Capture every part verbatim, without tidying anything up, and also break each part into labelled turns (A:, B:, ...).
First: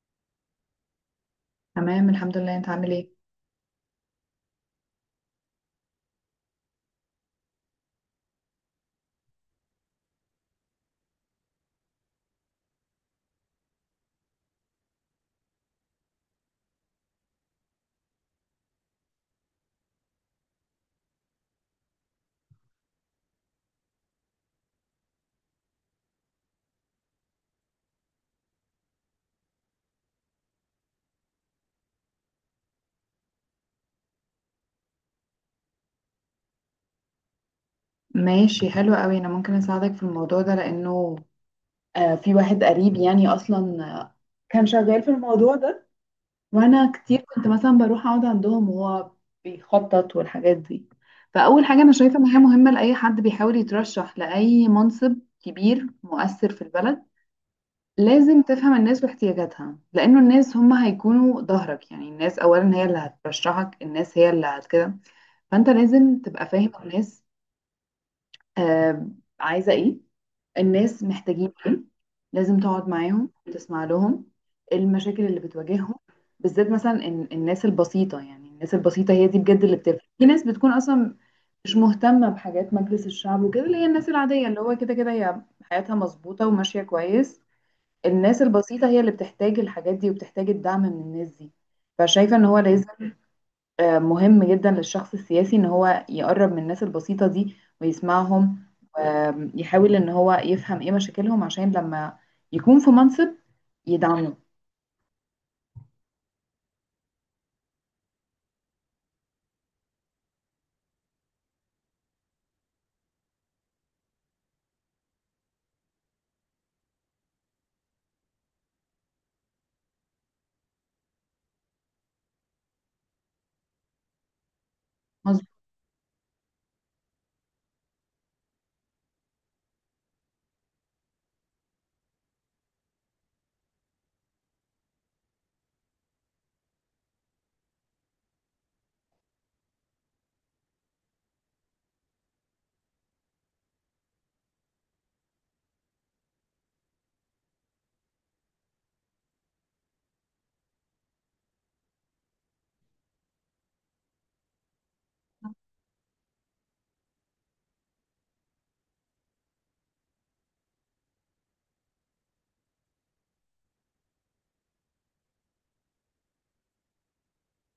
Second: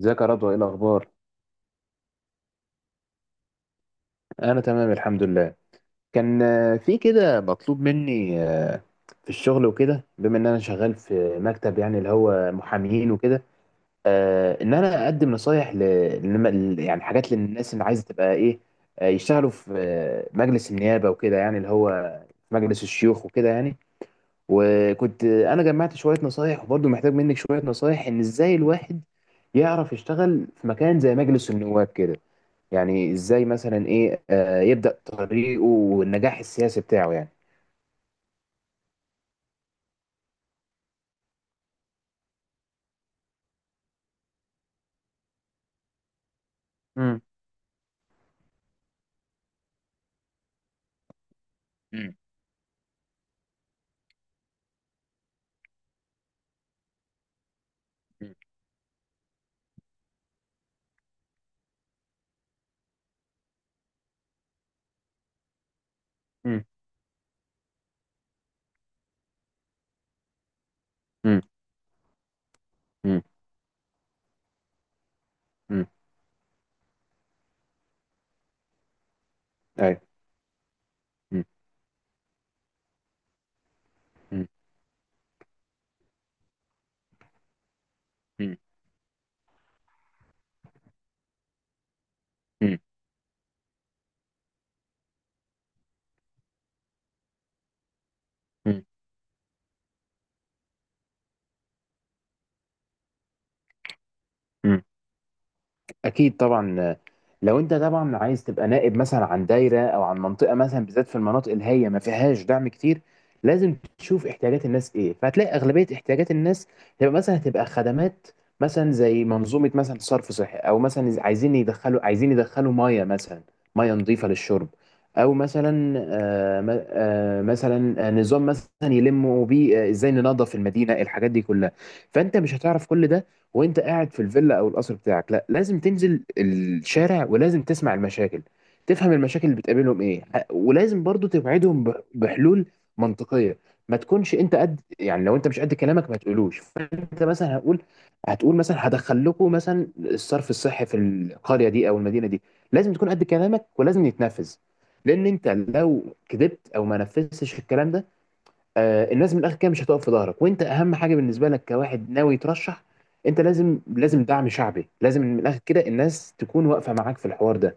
A: ازيك يا رضوى، ايه الاخبار؟
B: تمام الحمد لله، انت عامل ايه؟
A: انا تمام الحمد لله. كان آه، في كده مطلوب مني آه، في الشغل وكده، بما ان انا شغال في مكتب، يعني اللي هو محامين وكده. آه، ان انا اقدم نصايح ل... لم- ل- يعني حاجات للناس اللي عايزه تبقى ايه، آه، يشتغلوا في آه، مجلس النيابه وكده، يعني اللي هو في مجلس الشيوخ وكده يعني. وكنت آه، انا جمعت شويه نصايح، وبرضه محتاج منك شويه نصايح، ان ازاي الواحد يعرف يشتغل في مكان زي مجلس النواب كده، يعني ازاي مثلا ايه آه، يبدأ طريقه والنجاح السياسي بتاعه يعني.
B: ماشي، حلو قوي. انا ممكن اساعدك في الموضوع ده لانه آه، في واحد قريب يعني اصلا آه، كان شغال في الموضوع ده، وانا كتير
A: مم.
B: كنت مثلا بروح اقعد عندهم وهو بيخطط والحاجات دي. فاول حاجه انا
A: مم.
B: شايفه ان هي مهمه لاي حد بيحاول يترشح لاي منصب كبير مؤثر في البلد، لازم تفهم الناس واحتياجاتها، لانه الناس هم هيكونوا ظهرك. يعني الناس اولا هي اللي هترشحك، الناس هي اللي هت كده. فانت لازم تبقى
A: مم.
B: فاهم الناس، آه، عايزة ايه، الناس
A: مم.
B: محتاجين ايه. لازم تقعد
A: مم.
B: معاهم وتسمع لهم المشاكل اللي
A: مم.
B: بتواجههم، بالذات مثلا إن- الناس البسيطة. يعني الناس البسيطة هي دي بجد اللي بتفرق،
A: ايوه.
B: في ناس بتكون اصلا
A: مم.
B: مش مهتمة بحاجات مجلس الشعب وكده، اللي هي الناس
A: مم.
B: العادية اللي هو كده كده هي حياتها مظبوطة وماشية كويس. الناس
A: مم.
B: البسيطة هي اللي بتحتاج الحاجات دي وبتحتاج الدعم من الناس دي. فشايفة ان هو لازم آه، مهم جدا للشخص السياسي ان هو يقرب من الناس البسيطة دي ويسمعهم،
A: مم.
B: ويحاول ان هو يفهم ايه مشاكلهم، عشان لما يكون في منصب يدعمه.
A: مم. اكيد طبعا. لو انت طبعا عايز تبقى نائب مثلا عن دايره او عن منطقه، مثلا بالذات في المناطق اللي هي ما فيهاش دعم كتير، لازم تشوف احتياجات الناس ايه. فهتلاقي اغلبيه احتياجات الناس تبقى مثلا هتبقى خدمات، مثلا زي منظومه مثلا صرف صحي، او مثلا عايزين يدخلوا عايزين يدخلوا ميه مثلا، ميه نظيفه للشرب، او
B: مظ-
A: مثلا آه م- آه مثلا آه، نظام مثلا يلموا بيه آه، ازاي ننظف المدينه، الحاجات دي كلها. فانت مش هتعرف كل ده وانت قاعد في الفيلا او القصر بتاعك. لا، لازم تنزل الشارع، ولازم تسمع المشاكل، تفهم المشاكل اللي بتقابلهم ايه، ح- ولازم برضو توعدهم ب- بحلول منطقية. ما تكونش انت قد، يعني لو انت مش قد كلامك ما تقولوش. فانت مثلا هقول هتقول مثلا هدخل لكم مثلا الصرف الصحي في القرية دي او المدينة دي، لازم تكون قد كلامك ولازم يتنفذ. لان انت لو كذبت او ما نفذتش الكلام ده، آه، الناس من الاخر كده مش هتقف في ظهرك. وانت اهم حاجه بالنسبه لك كواحد ناوي يترشح، انت لازم، لازم دعم شعبي، لازم من الاخر كده الناس تكون واقفه معاك في الحوار ده.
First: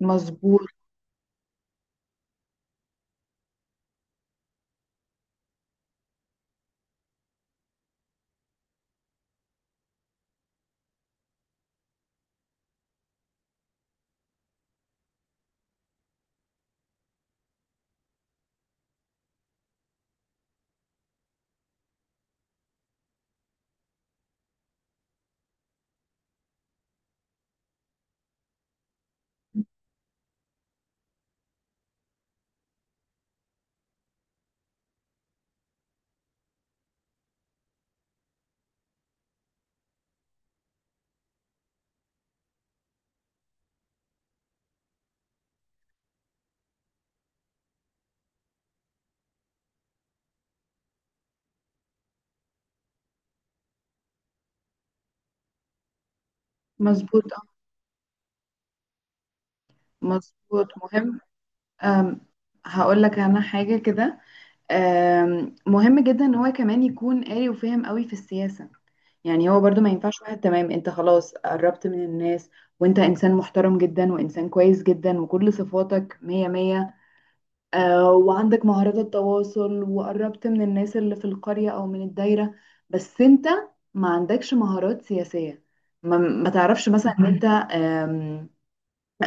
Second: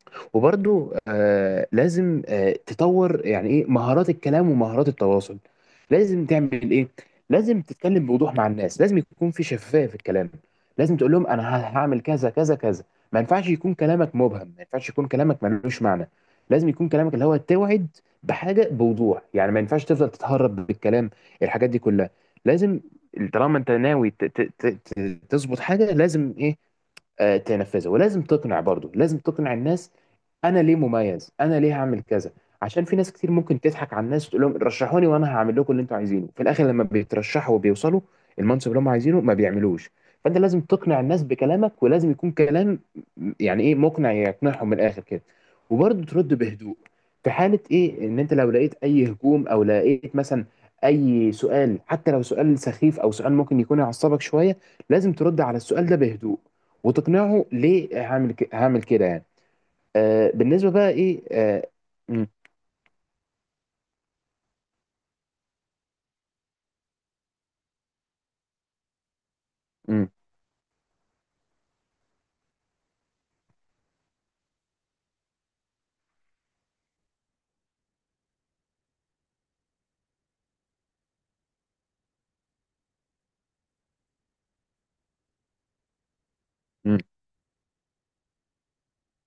B: مظبوط.
A: وبرضو آه لازم آه تطور، يعني ايه؟ مهارات الكلام ومهارات التواصل. لازم تعمل ايه؟ لازم تتكلم بوضوح مع الناس، لازم يكون في شفافية في الكلام. لازم تقول لهم انا ه- هعمل كذا كذا كذا. ما ينفعش يكون كلامك مبهم، ما ينفعش يكون كلامك ملوش معنى. لازم يكون كلامك اللي هو توعد بحاجة بوضوح، يعني ما ينفعش تفضل تتهرب بالكلام. الحاجات دي كلها لازم. طالما انت ناوي ت- ت- ت- ت- تظبط حاجة، لازم ايه؟ آه، تنفذها، ولازم تقنع برضو، لازم تقنع الناس انا ليه مميز، انا ليه هعمل كذا. عشان في ناس كتير ممكن تضحك على الناس، تقول لهم رشحوني وانا هعمل لكم اللي انتوا عايزينه، في الاخر لما بيترشحوا وبيوصلوا المنصب اللي هم عايزينه ما بيعملوش. فانت لازم تقنع الناس بكلامك، ولازم يكون كلام يعني ايه؟ مقنع، يقنعهم من الاخر كده. وبرضه ترد بهدوء في حالة ايه؟ ان انت لو لقيت اي هجوم، او لقيت مثلا اي سؤال، حتى لو سؤال سخيف او سؤال ممكن يكون يعصبك شوية، لازم ترد على السؤال ده بهدوء،
B: مظبوط. آه،
A: وتقنعه ليه هعمل ك- هعمل كده يعني. آه
B: مظبوط،
A: بالنسبه بقى
B: مهم.
A: ايه، آه
B: آم،
A: م-
B: هقول لك انا حاجة كده. آم، مهم جدا ان هو كمان يكون قاري وفاهم قوي في السياسة. يعني هو برضو ما
A: م-
B: ينفعش واحد تمام، انت خلاص قربت من الناس، وانت انسان محترم جدا وانسان كويس جدا وكل صفاتك مية مية، آه، وعندك مهارات التواصل وقربت من الناس اللي في القرية أو من الدايرة، بس أنت ما عندكش مهارات سياسية. ما, ما تعرفش
A: م-
B: مثلا إن أنت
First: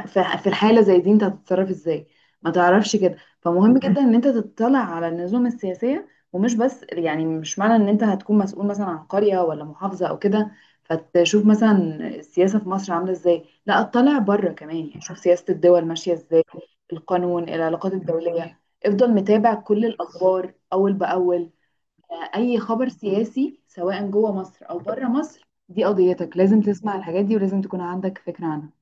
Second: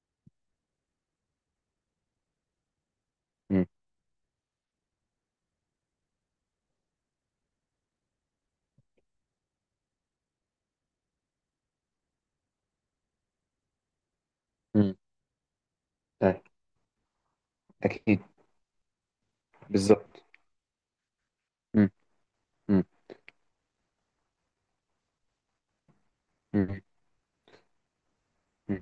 B: ف- في الحالة زي دي انت هتتصرف ازاي، ما تعرفش كده.
A: م-
B: فمهم جدا ان انت تطلع على النظم السياسية، ومش بس، يعني مش معنى ان انت هتكون مسؤول مثلا عن قرية ولا محافظة او كده فتشوف مثلا السياسة في مصر عاملة ازاي، لا اطلع بره كمان.
A: م.
B: يعني شوف سياسة الدول ماشية
A: آه،
B: ازاي، القانون، العلاقات
A: اكيد،
B: الدولية. افضل متابع كل
A: بالظبط.
B: الاخبار اول باول.
A: م-
B: آه، اي
A: م-
B: خبر سياسي سواء جوه مصر او بره مصر دي قضيتك، لازم
A: م-
B: تسمع الحاجات دي ولازم تكون عندك فكرة عنها.
A: م.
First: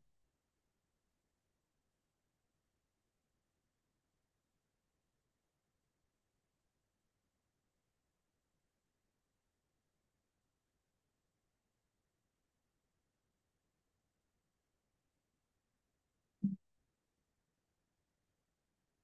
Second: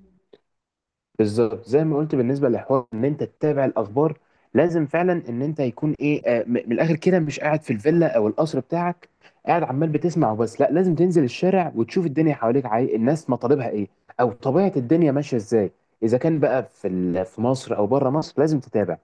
A: بالظبط زي ما قلت بالنسبه للحوار، ان انت تتابع الاخبار، لازم فعلا ان انت يكون ايه آه م- من الاخر كده مش قاعد في الفيلا او القصر بتاعك قاعد عمال بتسمع وبس. لا، لازم تنزل الشارع وتشوف الدنيا حواليك، عاي... الناس مطالبها ايه، او طبيعه الدنيا ماشيه ازاي. اذا كان بقى في ال- في مصر او بره مصر، لازم تتابع.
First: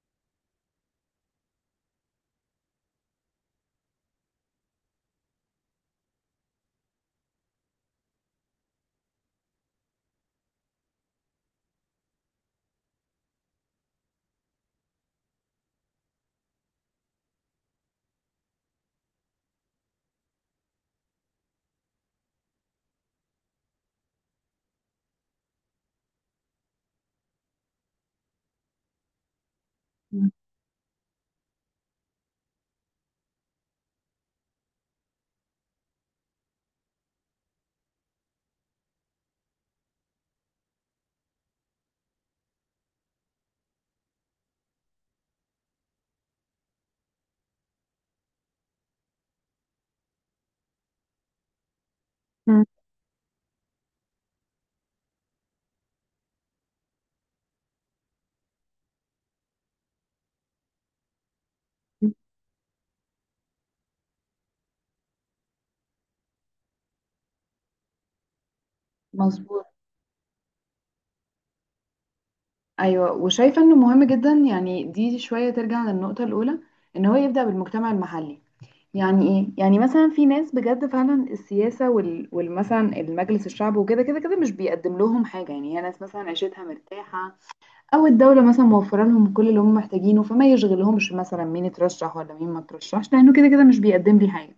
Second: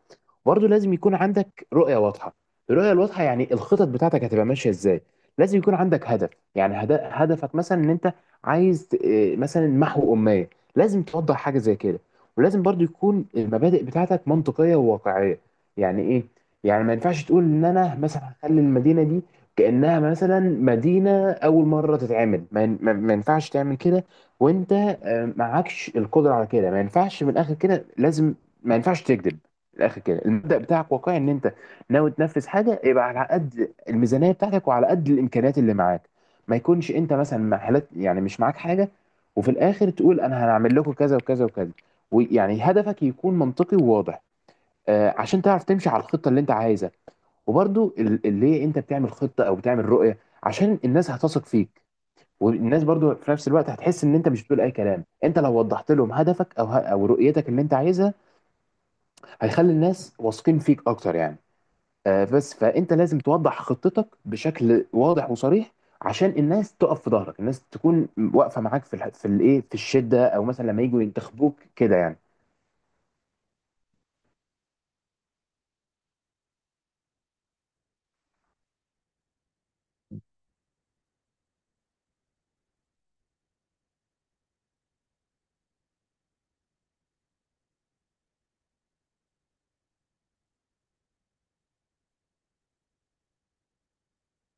A: برضه لازم يكون عندك رؤية واضحة. الرؤية الواضحة يعني الخطط بتاعتك هتبقى ماشية ازاي. لازم يكون عندك هدف، يعني هد- هدفك مثلا ان انت عايز ت- إيه، مثلا محو أمية. لازم توضح حاجة زي كده، ولازم برضه يكون المبادئ بتاعتك منطقية وواقعية. يعني ايه؟ يعني ما ينفعش تقول ان انا مثلا هخلي المدينة دي كأنها مثلا مدينة أول مرة تتعمل. ما ين- ما- ما ينفعش تعمل كده، وانت آه، معكش القدرة على كده. ما ينفعش من الآخر كده لازم. ما ينفعش تكذب، الاخر كده المبدأ بتاعك واقعي. ان انت ناوي تنفذ حاجه، يبقى على قد الميزانيه بتاعتك وعلى قد الامكانيات اللي معاك. ما يكونش انت مثلا محلات يعني مش معاك حاجه وفي الاخر تقول انا هنعمل لكم كذا وكذا وكذا. ويعني هدفك يكون منطقي وواضح، آه عشان تعرف تمشي على الخطه اللي انت عايزها. وبرضو ال- اللي انت بتعمل خطه او بتعمل رؤيه، عشان الناس هتثق فيك. والناس برضو في نفس الوقت هتحس ان انت مش بتقول اي كلام. انت لو وضحت لهم هدفك او ه- او رؤيتك اللي انت عايزها، هيخلي الناس واثقين فيك اكتر يعني. آه، بس فانت لازم توضح خطتك بشكل واضح وصريح، عشان الناس تقف في ظهرك، الناس تكون واقفه معاك في الح... في الايه،
B: مظبوط.
A: في الشده او مثلا لما يجوا ينتخبوك كده يعني.
B: ايوه، وشايفه انه مهم جدا، يعني دي شويه ترجع للنقطه الاولى، ان هو يبدا بالمجتمع المحلي. يعني ايه؟ يعني مثلا في ناس بجد فعلا السياسه وال... والمثلا المجلس الشعب وكده كده كده مش بيقدم لهم حاجه، يعني هي ناس مثلا عيشتها مرتاحه، او الدوله مثلا موفره لهم كل اللي هم محتاجينه، فما يشغلهمش مثلا مين اترشح ولا مين ما اترشحش لانه كده كده مش بيقدم لي حاجه.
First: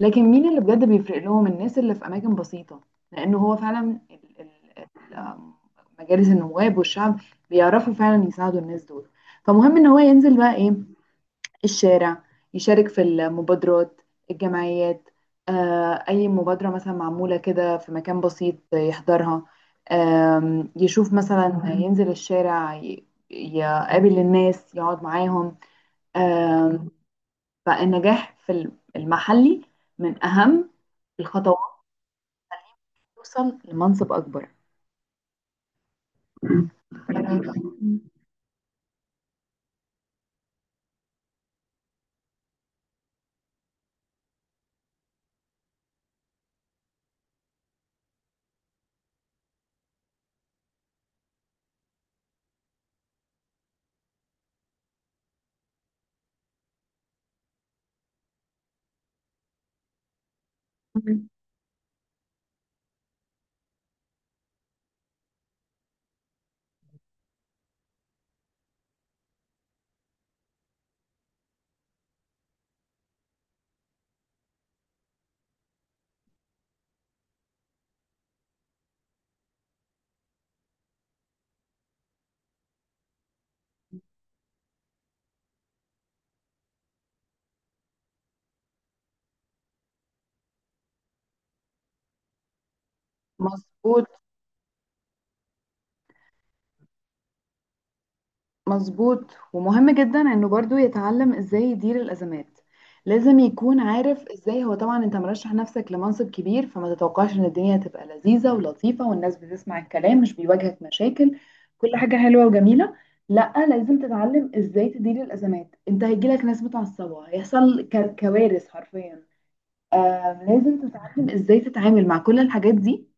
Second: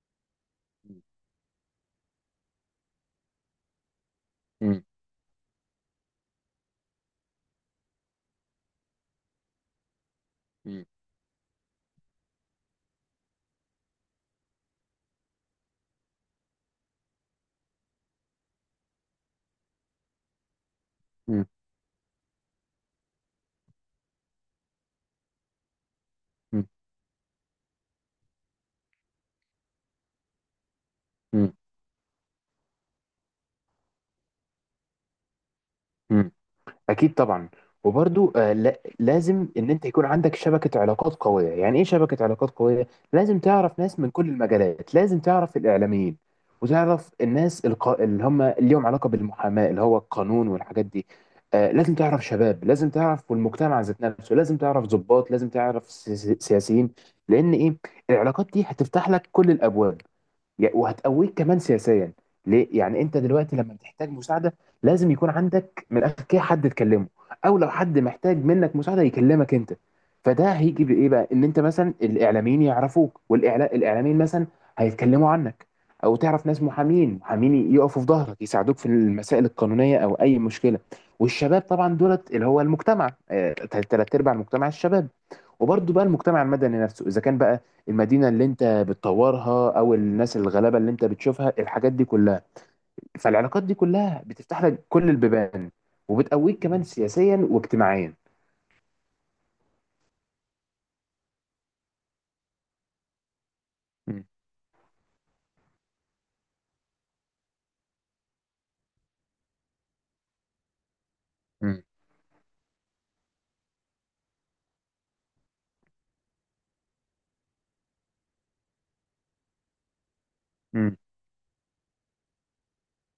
B: لكن مين اللي بجد بيفرق لهم؟ الناس اللي في اماكن بسيطه، لانه هو فعلا ال- ال-
A: مم.
B: ال- مجالس النواب والشعب بيعرفوا فعلا يساعدوا الناس دول. فمهم ان هو ينزل بقى ايه،
A: مم.
B: الشارع، يشارك في المبادرات، الجمعيات. آه اي مبادره مثلا معموله كده في مكان بسيط يحضرها. آم، يشوف
A: مم.
B: مثلا، ينزل الشارع ي- يقابل الناس، يقعد معاهم. آم، فالنجاح في المحلي من أهم
A: مم.
B: الخطوات توصل لمنصب أكبر.
A: مم. اكيد طبعا. وبرضو آه، لا لازم ان انت يكون عندك شبكه علاقات قويه. يعني ايه شبكه علاقات قويه؟ لازم تعرف ناس من كل المجالات، لازم تعرف الاعلاميين وتعرف الناس الق... اللي هم ليهم علاقه بالمحاماه اللي هو القانون والحاجات دي. آه، لازم تعرف شباب، لازم تعرف والمجتمع ذات نفسه، لازم تعرف ضباط، لازم تعرف سي- سي- سياسيين. لان ايه؟ العلاقات دي هتفتح لك كل الابواب، يا- وهتقويك كمان سياسيا. ليه يعني؟ انت دلوقتي لما بتحتاج مساعده، لازم يكون عندك من الاخر كده حد تكلمه، او لو حد محتاج منك مساعده يكلمك انت. فده هيجي بايه بقى؟ ان انت مثلا الاعلاميين يعرفوك والاعلاميين مثلا هيتكلموا عنك، او تعرف ناس محامين محامين يقفوا في ظهرك يساعدوك في المسائل القانونيه او اي مشكله. والشباب طبعا دولت اللي هو المجتمع، آه، تلات ارباع المجتمع الشباب. وبرضه بقى المجتمع المدني نفسه، اذا كان بقى المدينه اللي انت بتطورها او الناس الغلابه اللي انت بتشوفها، الحاجات دي كلها، فالعلاقات دي
B: مظبوط.
A: كلها بتفتح لك كل البيبان، وبتقويك كمان سياسيا واجتماعيا.
B: مظبوط ومهم جدا انه برضو يتعلم ازاي يدير الازمات. لازم يكون عارف
A: مم.
B: ازاي، هو طبعا انت مرشح نفسك لمنصب كبير، فما تتوقعش ان الدنيا هتبقى لذيذة ولطيفة والناس بتسمع الكلام مش بيواجهك مشاكل،
A: مم.
B: كل حاجة حلوة وجميلة. لا، لازم تتعلم ازاي تدير الازمات. انت هيجيلك ناس متعصبة، هيحصل ك- كوارث حرفيا. آم، لازم
A: مم.
B: تتعلم ازاي تتعامل مع كل الحاجات دي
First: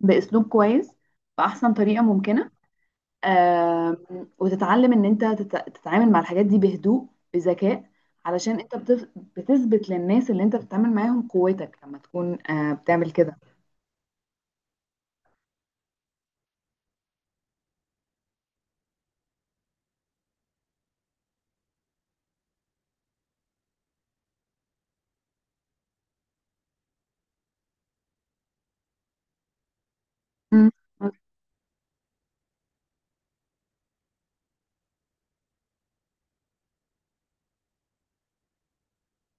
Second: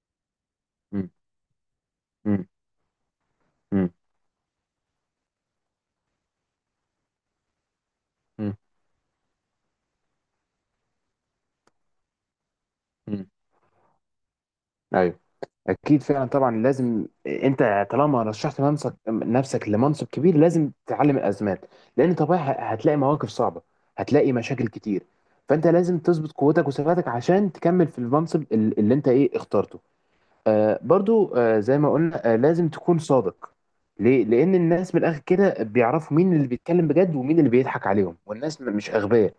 B: باسلوب كويس،
A: مم.
B: باحسن طريقه
A: مم.
B: ممكنه.
A: مم.
B: آم، وتتعلم ان انت تت- تتعامل مع الحاجات دي بهدوء، بذكاء،
A: مم.
B: علشان انت بتف- بتثبت للناس اللي انت بتتعامل معاهم قوتك لما تكون آه، بتعمل
A: مم.
B: كده.
A: ايوه. اكيد فعلا طبعا. لازم انت طالما رشحت منصب نفسك لمنصب كبير، لازم تتعلم الازمات. لان طبيعي ه- هتلاقي مواقف صعبه، هتلاقي مشاكل كتير. فانت لازم تظبط قوتك وثباتك عشان تكمل في المنصب ال- اللي انت ايه اخترته. آه برضو آه زي ما قلنا، آه لازم تكون صادق. ليه؟ لأن الناس من الآخر كده بيعرفوا مين اللي بيتكلم بجد ومين اللي بيضحك عليهم، والناس م- مش أغبياء.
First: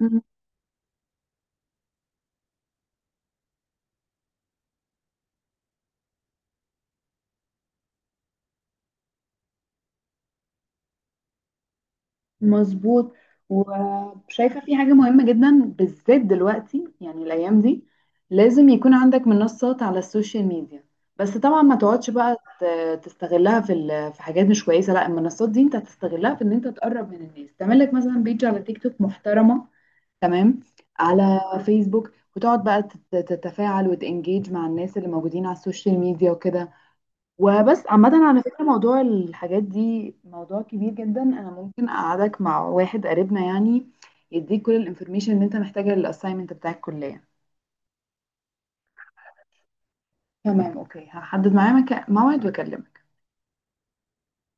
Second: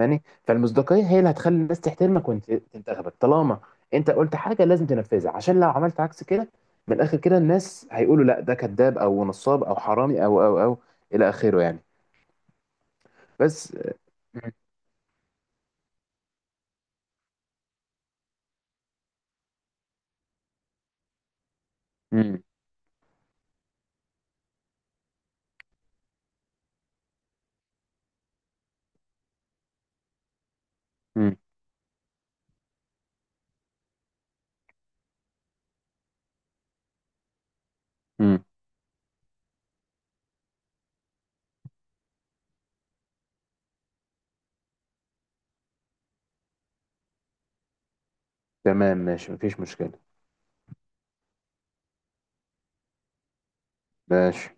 B: مم.
A: فالمصداقية هي اللي هتخلي الناس تحترمك وانت تنتخبك. طالما انت قلت حاجة لازم تنفذها، عشان لو عملت عكس كده، من الآخر كده الناس هيقولوا لا ده كذاب أو نصاب أو حرامي أو أو أو إلى آخره يعني.
B: مظبوط.
A: بس. مم.
B: وشايفة في حاجة مهمة جدا، بالذات دلوقتي يعني الأيام دي، لازم يكون عندك منصات على السوشيال ميديا. بس طبعا ما تقعدش بقى
A: مم.
B: ت- تستغلها في ال- في حاجات مش كويسة. لا، المنصات دي انت هتستغلها في ان انت تقرب من الناس، تعمل لك مثلا بيج على تيك توك محترمة، تمام،
A: مم.
B: على فيسبوك، وتقعد بقى تت- تتفاعل وتنجيج مع الناس اللي موجودين على السوشيال ميديا وكده. وبس، عامة على
A: مم.
B: فكرة موضوع الحاجات دي موضوع كبير جدا، أنا ممكن أقعدك مع واحد قريبنا يعني يديك كل الانفورميشن اللي أنت محتاجها للأسايمنت بتاع الكلية.
A: تمام ماشي مفيش مشكلة.
B: تمام، أوكي، هحدد معاه مكا- موعد وأكلمك.
A: ماشي.